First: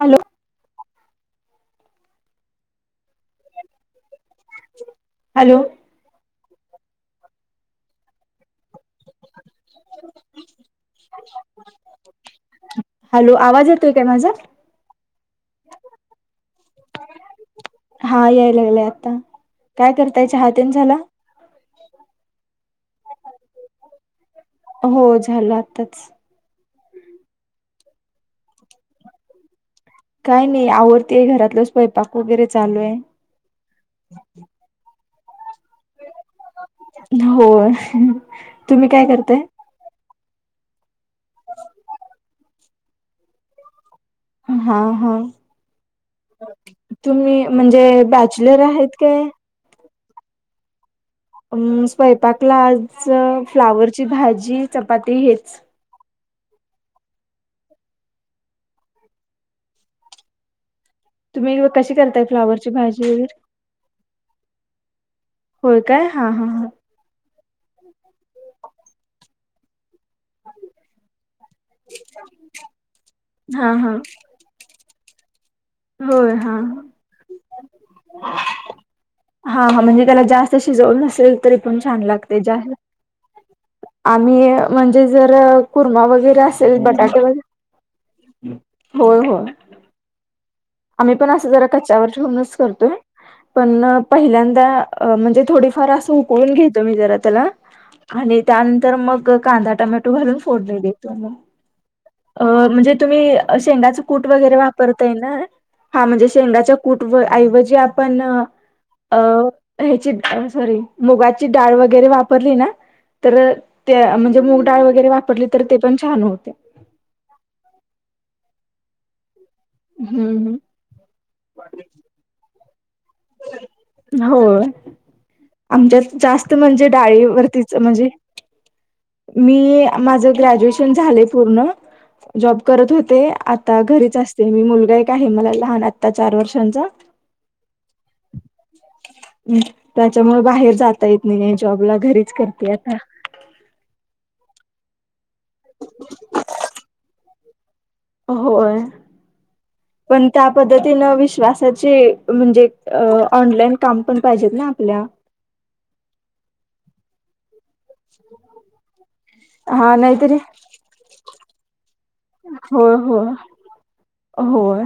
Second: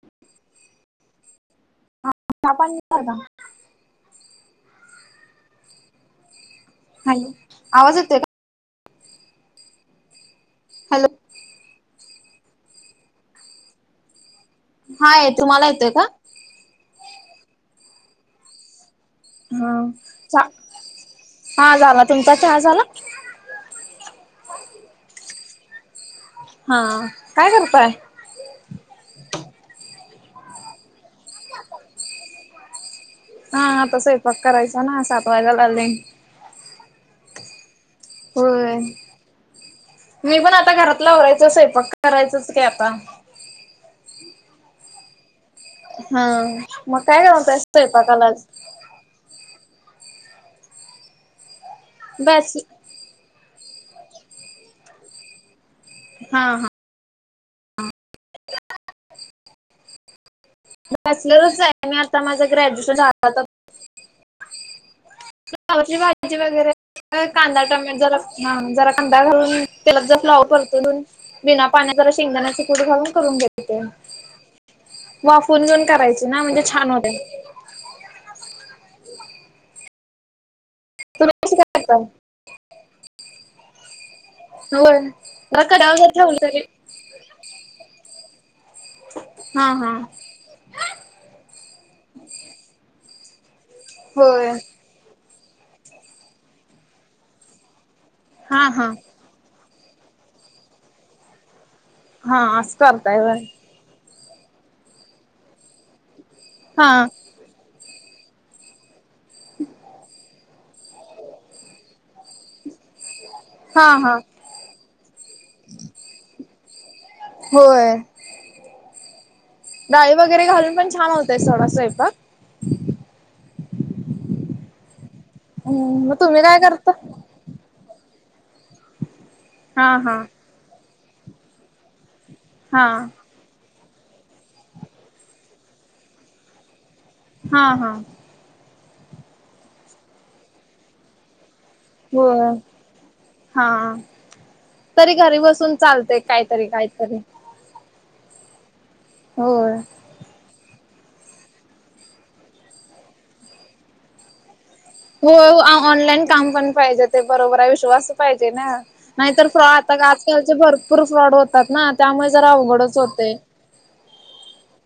Hello. हछ पण का [unintelligible] हॅलो. ह, आवाज येत का? हो [unintelligible] हॅलो हॅलो आवाज येतोय काय माझा हाय तुम्हाला येतोय का हा याय लागलेय आता हा काय करताय चा हतेन झाला हा झाला तुमचा चहा झाला हो झालं आताच हा काय करतोय काय नाही आवडतीय घरातलं स् पैपाक वगैरे चालू आहे च ना साप वाा लाले हो हो तुम्ही काय करताय मी पण आता घरात लावायचचय पक करायचच काय आता हा हा हा. मग काय तुम्ही बनवताय म्हणजे स्वयंपाकाला आज? बॅचलर आहेत काय स्वयंपाकला बॅच आज फ्लावरची भाजी चपाती हेच हा हा तुम्ही बॅचलरच आहे कशी मी आता करताय माझं फ्लावरची ग्रॅज्युएशन झा भाजी वगैरे होय फ्लावरची काय हा भाजी हा हा वगैरे कांदा टमॅट जरा जरा कांदा घालून तेलात जर फ्लाव परतोून बिना पाण्या जरा शेंगदाण्याची कुडी घालून करून हा घ्याते हा वाफून घेऊन करायची होय ना हा म्हणजे छान होते हा हा म्हणजे त्याला जास्त शिजवल नसेल तुम्ही कशी तरी पण छान करताय? लागते जास्त आम्ही होय. म्हणजे जर जरा कढयावर कुर्मा जर ठेवली वगैरे तरी असेल बटाटे वगरे होय होय हा हा आम्ही पण असं जरा कच्च्यावर ठेऊनच करतोय पण होय. पहिल्यांदा म्हणजे थोडीफार असं उकळून घेतो मी जरा त्याला आणि हा हा त्यानंतर मग कांदा टमॅटो घालून फोडलेली तो म हा अ असं म्हणजे करताय तुम्ही होय. शेंगाच कूट वगैरे वापरताय ना हा म्हणजे शेंगाच्या हा कूट व आऐवजी आपण अ ह्याची सॉरी मुगाची डाळ वगैरे वापरली ना तर हा ते हा म्हणजे मूग डाळ वगैरे वापरली तर ते पण छान होते होय डाळी वगैरे हम्म घालून पण छान होतय सथोडा स्वयंपाक हो हम्म मग आमच्यात तुम्ही जास्त काय म्हणजे करता? डाळीवररतीच म्हणजे मी हा हा माझ ग्रॅज्युएशन झाले पूर्ण जॉब हा करत होते आता घरीच असते मी मुलगा एक आहे मला लहान आत्ता चार वर्षांचा हा हा म् त्याच्यामुळे बाहेर जाता येत नाही का जॉबला घरीच होय. करते आता हा तरी घरी बसून चालतय काहीतरी काहीतरी अ होय होर पण त्या पद्धतीनं विश्वासाचे म्हणजे ऑनलाईन काम पण पाहिजेत ना आपल्या हो ऑनलाईन काम पण पाहिजे ते बरोबर विश्वास पाहिजे ना नाहीतर फ्रॉ हा आता नाहीतरी आजकालचे भरपूर फ्रॉड होतात ना त्यामुळे जरा हो अवघडच हो होते. होय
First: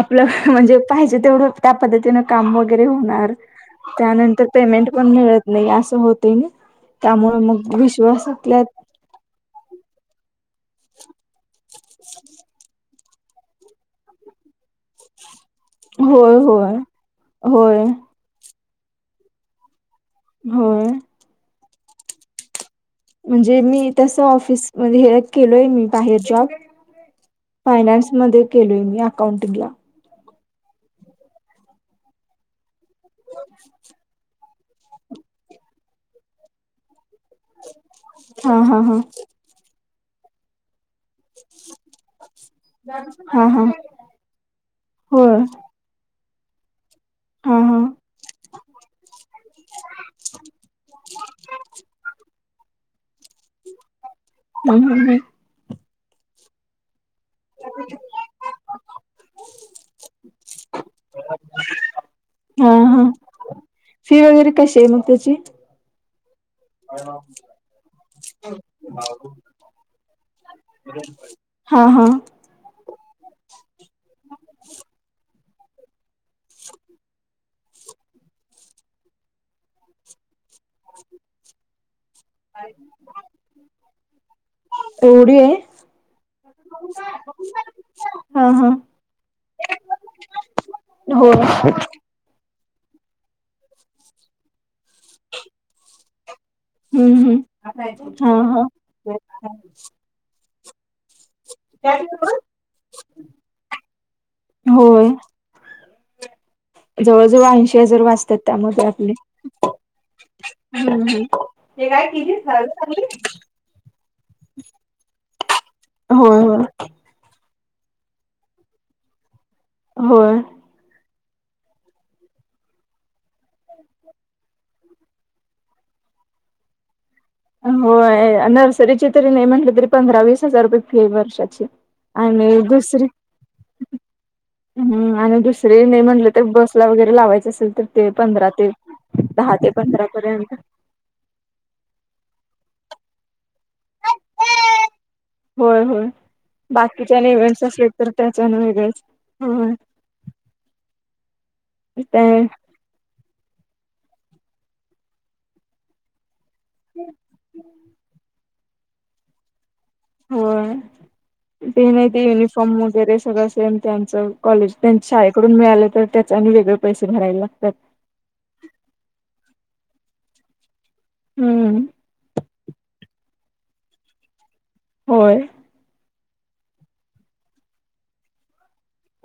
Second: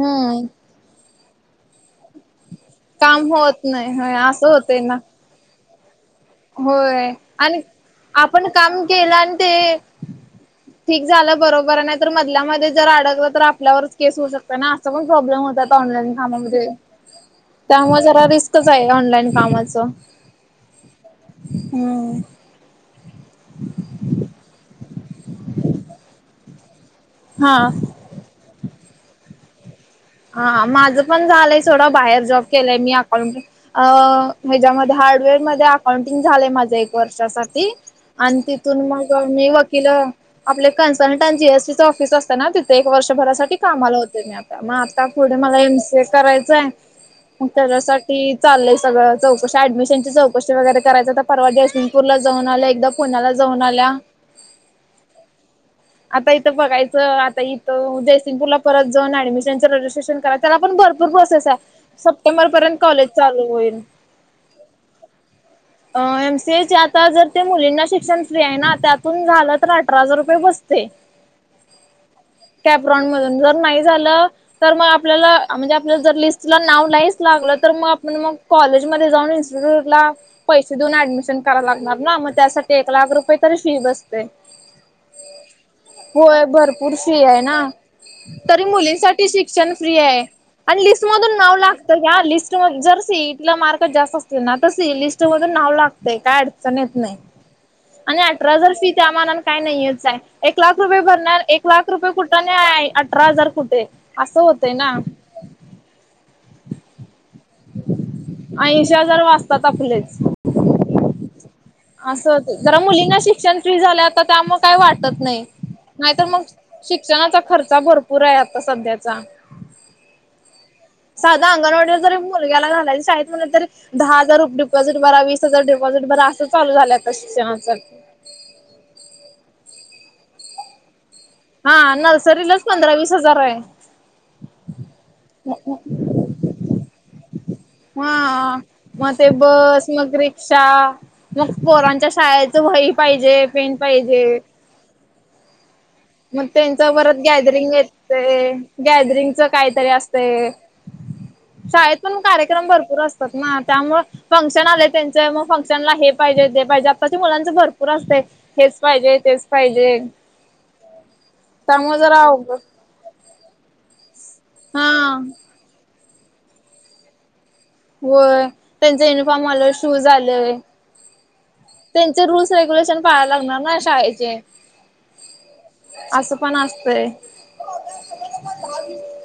आपलं म्हणजे पाहिजे तेवढं त्या पद्धतीन काम वगैरे काम होणार होत नाही होय त्यानंतर असं होतय पेमेंट ना पण मिळत नाही असं होतं ना होय त्यामुळे मग विश्वासातल्या के ते ठीक झालं बरोबर नाही तर मधल्यामध्ये जर अडकलं तर आपल्यावरच केस होऊ शकत ना असं पण प्रॉब्लेम होतात ऑनलाईन होय कामामध्ये होय होय त्यामुळे जरा रिस्कच आहे ऑनलाइन कामाच होय हम् म्हणजे मी तस ऑफिसमध्ये हे केलोय मी बाहेर जॉब हा फायनान्स मध्ये केलोय मी अकाउंटिंग ला हा हा माझं पण झालंय सोडा बाहेर जॉब केलंय मी अकाउंट अ हच्या्यामध्ये हार्डवेअर मध्ये अकाउंटिंग झालंय माझ एक वर्षासाठी आणि हा हा तिथून हा मग मी वकिल आपले कन्सल्टंट जीएसटी चे ऑफिस असत ना तिथे एक हा वर्षभरासाठी हा कामाला होते आता म आता पुढे होय मला एमसीए करायचं आहे मग हा हा त्याच्यासाठी चालय सगळं चौकशी ऍडमिशनची चौकशी वगैरे करायचा तर परवा असेल जयसिंगपूर ला जाऊन आल्या एकदा पुण्याला जाऊन आल्या हम हम हम आता इथं बघायचं आता इथं जयसिंगपूरला परत जाऊन ऍडमिशनच रे इंजेक्शन कराय त्याला पण बरं भरपूर प्रोसेस आहे सप्टेंबर हा पर्यंत कॉलेज हा चालू होईल फी वगैरे कशी आहे मग त्याची एमसीए चे आता जर ते मुलींना शिक्षण फ्री आहे ना त्यातून झालं तर अठरा हजार रुपये बसतय हा हा कॅपरॉन मधून जर नाही झालं तर मग आपल्याला म्हणजे आपल्याला जर लिस्टला नाव नाहीच लागलं तर मग आपण मग कॉलेजमध्ये जाऊन ला पैसे देऊन ऍडमिशन कराय लागणार ना मग त्यासाठी एक लाख रुपये तरी फी बसतय एवढी आहे होय भरपूर फी आहे ना हा तरी हा मुलींसाठी ठि शिक्षण फ्री आहे आणि लिस्ट होय मधुन नाव लागत जर सीईट ला मार्क जास्त असतील ना तर सी लिस्ट मध्ये नाव लागतेय काय अडचण येत हम्म नाही हम्म आणि हा अठरा हा हजार फी त्या मानान काय नाहीच आहे एक लाख रुपये भरणार एक लाख रुपये कुठ नाही अठरा हजार कुठे असं होतंय ना होय जवळ जवळ ऐंशी हजार वाचतात त्यामध्ये ऐंशी आपले हजार वाचतात आपलेच हम्म हम्म असं होत जरा मुलींना शिक्षण फ्री झालं आता त्यामुळे काही वाटत नाही नाहीतर मग होय होय शिक्षणाचा खर्चा भरपूर आहे आता सध्याचा होय साधा अंगणवाडीला जरी मुलग्याला घालायच शाळेत म्हण तरी दहा हजार रुपये डापॉझिट भरा विस हजार डिॉझिट बरा असं चालू झाल्यात अच्छा [unintelligible] होय आणी नर्सरीचे तरी नाही म्हटले तरी पंधरा वीस हजार रुपये फी वर्षात हा आणि नर्सरीलाच पंधरा दुसरी वीस हजार आहे हम्म आणि दुसरे नाही म्हटलं तर बसला वगैरे लावायचं असेल तर ते पंधरा हा ते मग ते दहा बस पंधरा मग पर्यंत रिक्षा मग पोरांच्या शाळेच वई पाहिजे पेन पाहिजे होय होय मग त्यांच बाकीच्या परत इव्हेंट्स गॅदरिंग असले तर त्याच आणि वेगळ च हो असतय शाळेतपण ते कार्यक्रम भरपूर अस ना त्यामुळे फंक्शन आले त्यांच मग फंक्शनला हे पाहिजे पाहिजे आत्ताच्या मुलांच भरपूर असते हेच पाहिजे तेच पाहिजे होय ते त्यामुळे नाही जरा ते अवघड युनिफॉर्म वगैरे सगळं सेम त्यांचं कॉलेज हा तेन शाळेकडून मिळाले तर त्याच्या वेगळे पैसे भरायला लागतात. होय त्यांच युनिफॉर्म आलंय शूज आलंय हम्म चे रूल्स रेग्युलेशन पाळायला लागणार ना शाळेचे. होय असं पण असतय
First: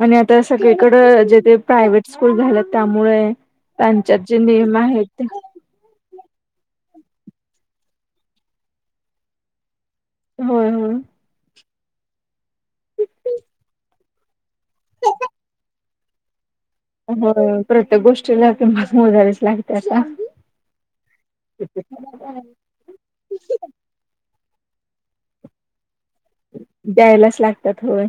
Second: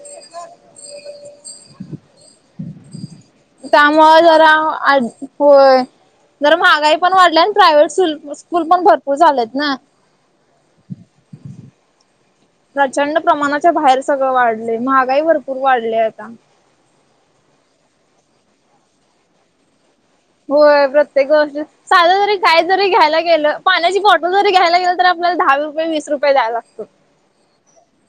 आणि आता सगळीकड जे ते प्रायव्हेट स्कूल झाल्यात त्यामुळे त्यांच्यात त्यामुळ जे जरा नियम आहेत आज ते होय जरा महागाई पण वाढल्या आणि प्रायव्हेट स्कू स्कूल पण भरपूर झालेत ना. होय होय. प्रचंड प्रमाणाच्या बाहेर सगळं वाढलय महागाई भरपूर वाढलय आता. हो. प्रत्येक गोष्टीला तुम्हा मोजायलाच लागतय आता. होय प्रत्येक गोष्टी साधं जरी काय जरी घ्यायला गेलं पाण्याची बॉ जरी घ्यायला गेल तर आपल्याला दहा रुपय, वीस रुपय द्याय लागत. द्यायलाच लागतात होय.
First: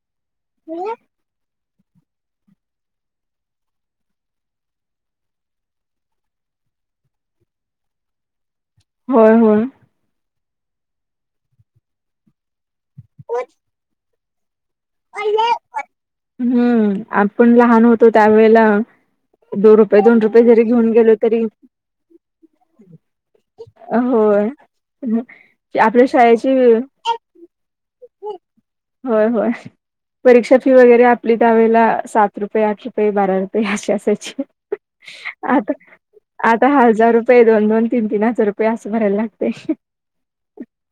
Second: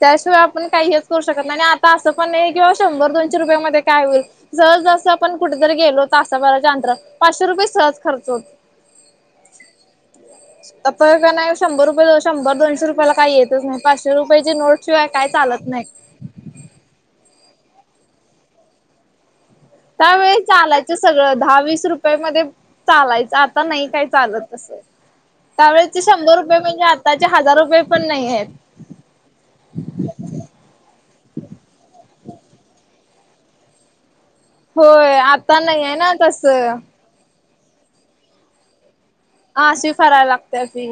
त्याशिवाय आपण काहीच हेच करू शकत नाही आणि आता असं पण नाही किंवा शंभर दोनशे रुपया मध्ये काय होईल. सहज जस आपण कुठेतरी गेलो तासाभराच्या अंतर पाचशे रुपये सहज खर्च हो होय होय. अता का नाही शंभर रुपय शंभर दोनशे रुपयाला काही येतच नाही पाचशे हिजे नोट शिवाय काय चालत नाही. हम्म. आपण लहान होतो त्यावेेळेला दोन रुपये दोन त्यावेळी रुपये जरी घेऊन चालायचं गेलो सगळं. तरी दहा, वीस रुपये मध्ये चालायचं आ आता नाही काय चालत अस. हम्म. त्यावेळच शंभर रुपये म्हणजे आताचे हजार रुपये पण नाही आहेत. होय होय. परीक्षा फी वगैरे आपली त्यावेळेला सात रुपये, आठ रुपये, बारा रुपये अशी असायची. होय. आता नाही आहे ना तसं. हजार आता दोन दोन, तीन हजार रुपय असं भरायला लाग हाशी फरायला लागत्या फी.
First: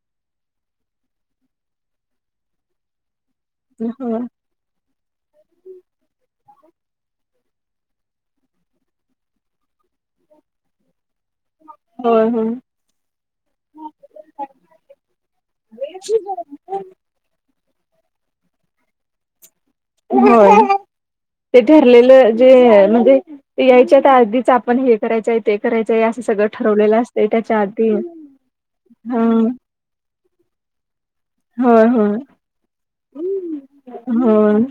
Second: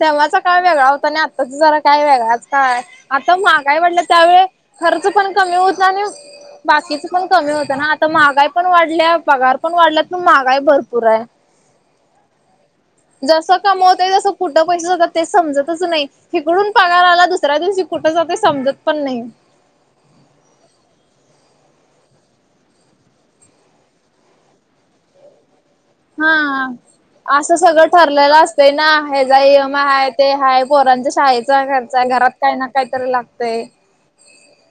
तेव्हाचा काळ वेगळा होता आणि आताचा जरा काय वेगळाच काळ. आता महागाई वाढल्या हो त्यावेळी खर्च पण कमी होत आणि बाकीच पण कमी होतं ना. आता महागाई पण वाढल्या पगार पण वाढल्यात पण महागाई भरपूर हाय. होय होय. जसं कमवत तस कुठं पैसे जातात समजतच नाही हिकडून पगार आला दुसऱ्या दिवशी कुठं जातय समजत पण नाही. होय. ते ठरलेलं जे म्हणजे यायच्या तर आधीच आपण हे करायचं आहे ते करायचंय असं सगळं हा. ठरवलेलं असते असं त्याच्या सगळं आधी ठरलेलं असतंय ना हा ह्याचा इमय हाय ते हाय. पोरांच्या शाळेचा होय खरचा, होय घरात काही ना काय तरी लागतय. होय.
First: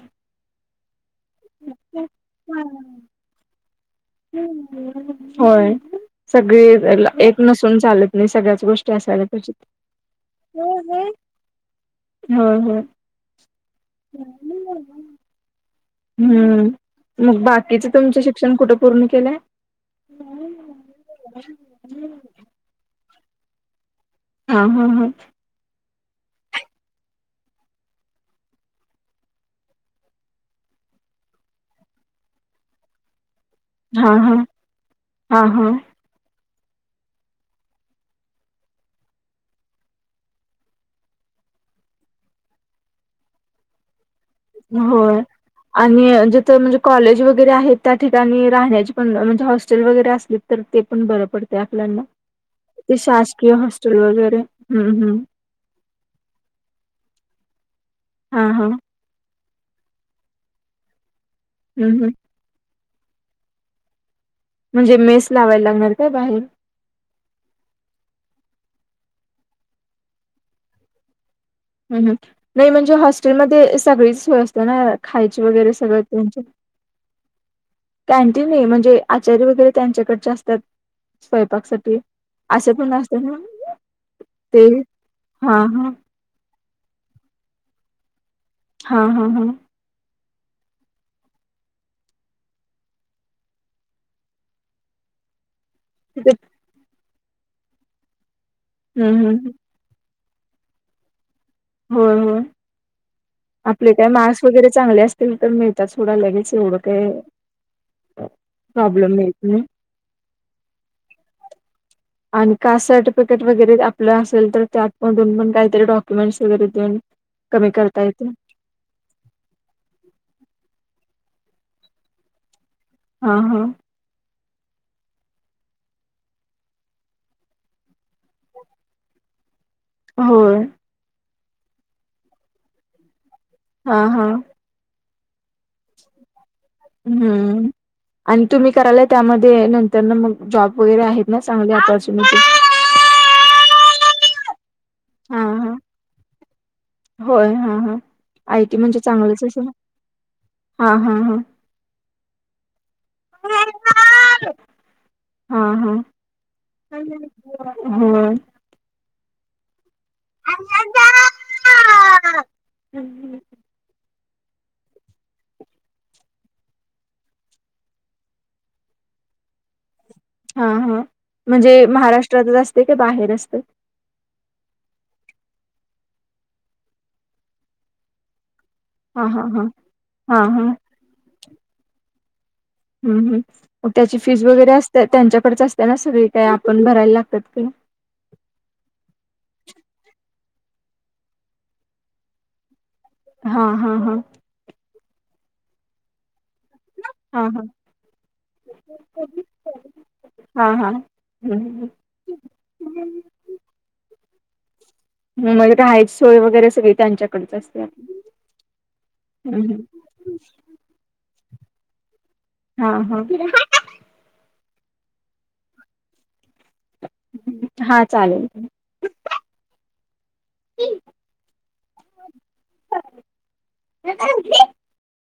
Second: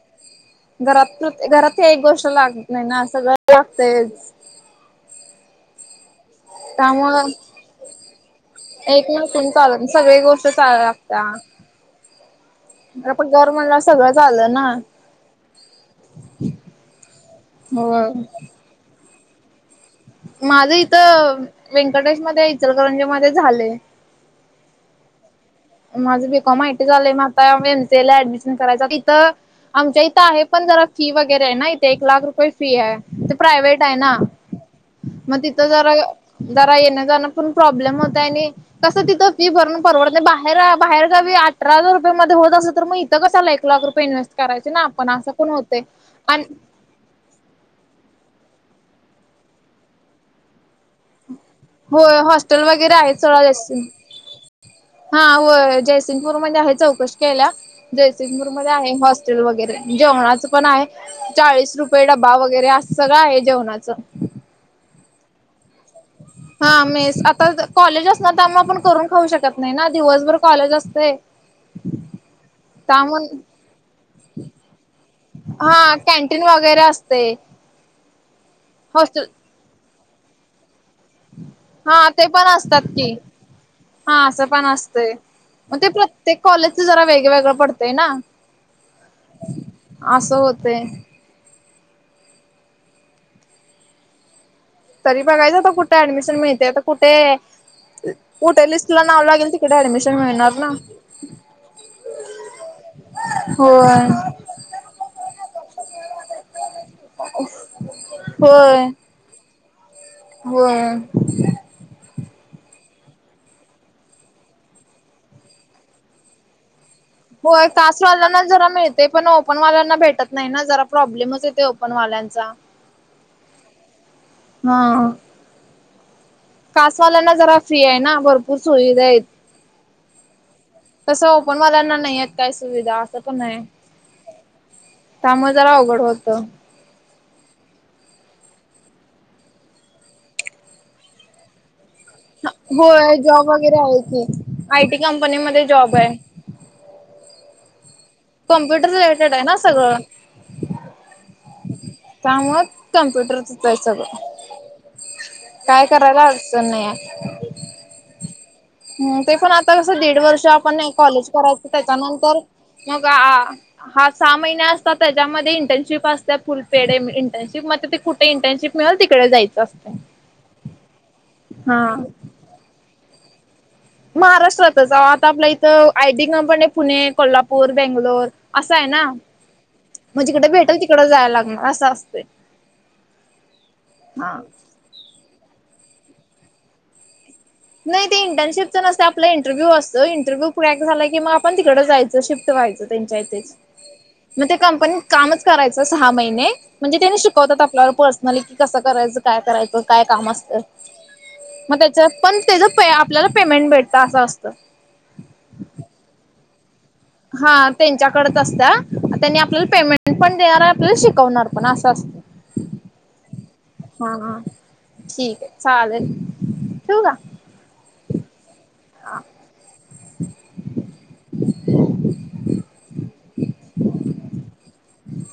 घरात घरात एक गोष्ट लागत नाही ना असं सगळं लागतयच. होय. सगळी त्यामुळं एक नसून चालत नाही सगळ्याच गोष्टी एक असायला नसून पाहिजेत. चालत नाही सगळी गोष्ट चालाय लागत्या हं हं. घर म्हंटल्यावर सगळंच आल ना. हम्म. मग बाकीचं होय. तुमच शिक्षण कुठे पूर्ण केलाय? माझ इथं व्यंकटेश मध्ये इचलकरंजी मध्ये झालय. हा हा हा. माझं बीकॉम आयटी झालंय म आता एमसीला ऍडमिशन करायचं तिथं आमच्या इथं आहे पण जरा फी वगैरे आहे ना इथे एक लाख रुपये फी हाय. ते प्रायव्हेट आहे हा ना हा मग हा तिथं हा जरा जरा येणं जाणं पण प्रॉब्लेम होतय आणि कसं तिथं फी भरून परवडत नाही बा बाहेर बाहेर गावी अठरा हजार रुपय मध्ये होत असं तर मग इथ कशाला एक लाख रुपय इन्हेस्ट करायचे ना आपण होय असं पण होतय आणि जिथं म्हणजे कॉलेज वगैरे आहेत त्या ठिकाणी राहण्याची पण म्हणजे हॉस्टेल वगैरे असली तर ते पण बरं पडत. होय. हॉस्टेल वगैरे आहे सोडा जा हॉस्टेल वगैरे हम्म हम्म हा होय. जयसिंगपूर मध्ये आहे चौकशी केल्या. हा हा जयसिंगपूरमध्ये आहे हॉस [unintelligible] वगैरे जेवणाचं पण आहे. चाळीस हम्म रुपये हम्म डबा वगैरे, असं सगळं आहे जेवणाच. म्हणजे, मेस लावायला लागणार काय बाहेर? हा मेस आता कॉलेज असणार त्यामुळे, आपण करून खाऊ शकत नाही, ना दिवसभर कॉलेज असतयं. ह ह नाही म्हणजे, हॉस्टेलमध्ये सगळीच सोय असत्या ना खायची वगैरे हा सगळं ते? कॅन्टीन वगैरे असतयं. कॅन्टीन नाही म्हणजे, आचारी वगैरे त्यांच्याकडचे असतात? हा स्वयंपाकसाठी ते पण असं असतात, कि. असतं ना हा असं पण ते असतंय? हा मग ते हा प्रत्येक कॉलेजचं जरा वेगवेेगळं पडतंय ना. हा हा हा. असं होतेय. तरी बघायचं आता कुठे तिथे ऍडमिशन मिळतयं कुठे कुठे लि? [unintelligible] नाव हम्म हम्म लागेल तिकडे ऍडमिशन मिळणार ना. होय होय. आपले काय होय मार्क्स वगैरे चांगले असतील, तर मिळतात थोडा लगेच एवढं काय? प्रॉब्लेम येत नाही. व्हय. आणि कास्ट सर्टिफिकेट वगैरे आपलं असेल तर, त्यामधून पण काहीतरी डॉक्युमेंट्स वगैरे देऊन होय, कमी कास्ट करता येते वाल्यांना जरा मिळ मिळतयं, पण ओपनवाल्यांना भेटत नाही ना, जरा प्रॉब्लेमचं येतोय, ओपन वाल्यांचा. हा हा. हा हा. कास्ट वाल्यांना जरा फ्री आहे, ना भरपूर सुविधा आहेत. होय. सो ओपन वाल्यांना नाहीयेत, काय सुविधा असं पण आहे. हा हा. त्यामुळे जरा अवघड होतं. हम. आणि तुम्ही करायला त्यामध्ये, नंतर ना मग जॉब वगैरे आहेत, ना चांगली ऑपॉर्च्युनिटी? होय, जॉब वगैरे आहे की आयटी कंपनी हा मध्ये हा जॉब आहे. होय, हा हा आय टी कम्प्युटर म्हणजे, रिलेटेड आहे चांगलंच असे ना सगळं हा हा हा. त्यामुळे काँम्प्युटरचंचं आहे सगळं. हा काय हा करायला, अडचण नाही. होय हम, ते पण आता कसं दीड वर्ष आपण कॉलेज करायचं त्याच्यानंतर, मग हा सहा महिने असतात, त्याच्यामध्ये इंटर्नशिप असत्या फुल [unintelligible] इंटर्नशिप मग ते कुठे इंटर्नशिप मिळेल, तिकडे जायचं असते. हा हा म्हणजे महाराष्ट्रातच असतयं का बाहेर असतयं? महाराष्ट्रातच आता आपल्या इथं आयटी कंपनी पुणे, कोल्हापूर, बेंगलोर असं आहे ना, हा हा हा मग हा जिकड हा भेटेलं तिकड जायला लागणार असं असतयं. ह ह मग त्याची फीज वगैरे असते, त्यांच्याकडेच असते ना सगळी काही आपण भरायला लागतात का? नाही ते इंटर्नशिपचं नसतयं आपला इंटरव्ह्यू असतोयं इंटरव्ह्यू [unintelligible] झाला, कि म आपण तिकडे जायचं शिफ्ट व्हायचं. त्यांच्या इथेचं, हा हा हा मग ते कंपनीत कामचं करायचं सहा महिने. म्हणजे त्यांनी हा शिकवतात, हा आपल्याला पर्सनली कि कसं करायचं काय करायचं काय काम असतं. ह मग ह. त्याच्यात पण त्याचं प आपल्याला पेमेंट भेटतं असं असतं. म्हणजे, रहायची सोय वगैरे सगळीच. हा त्यांच्याकडेच असत्या त्यांनी हम्म आपल्याला हम्म. पेमेंट [unintelligible] पण देणार आपल्याला शिकवणार पण असं असतयं. हा हा. [unintelligible] हा हा ठीक आहे, चालेल ठेवू का? हा चालेल. हा. ते ह आ.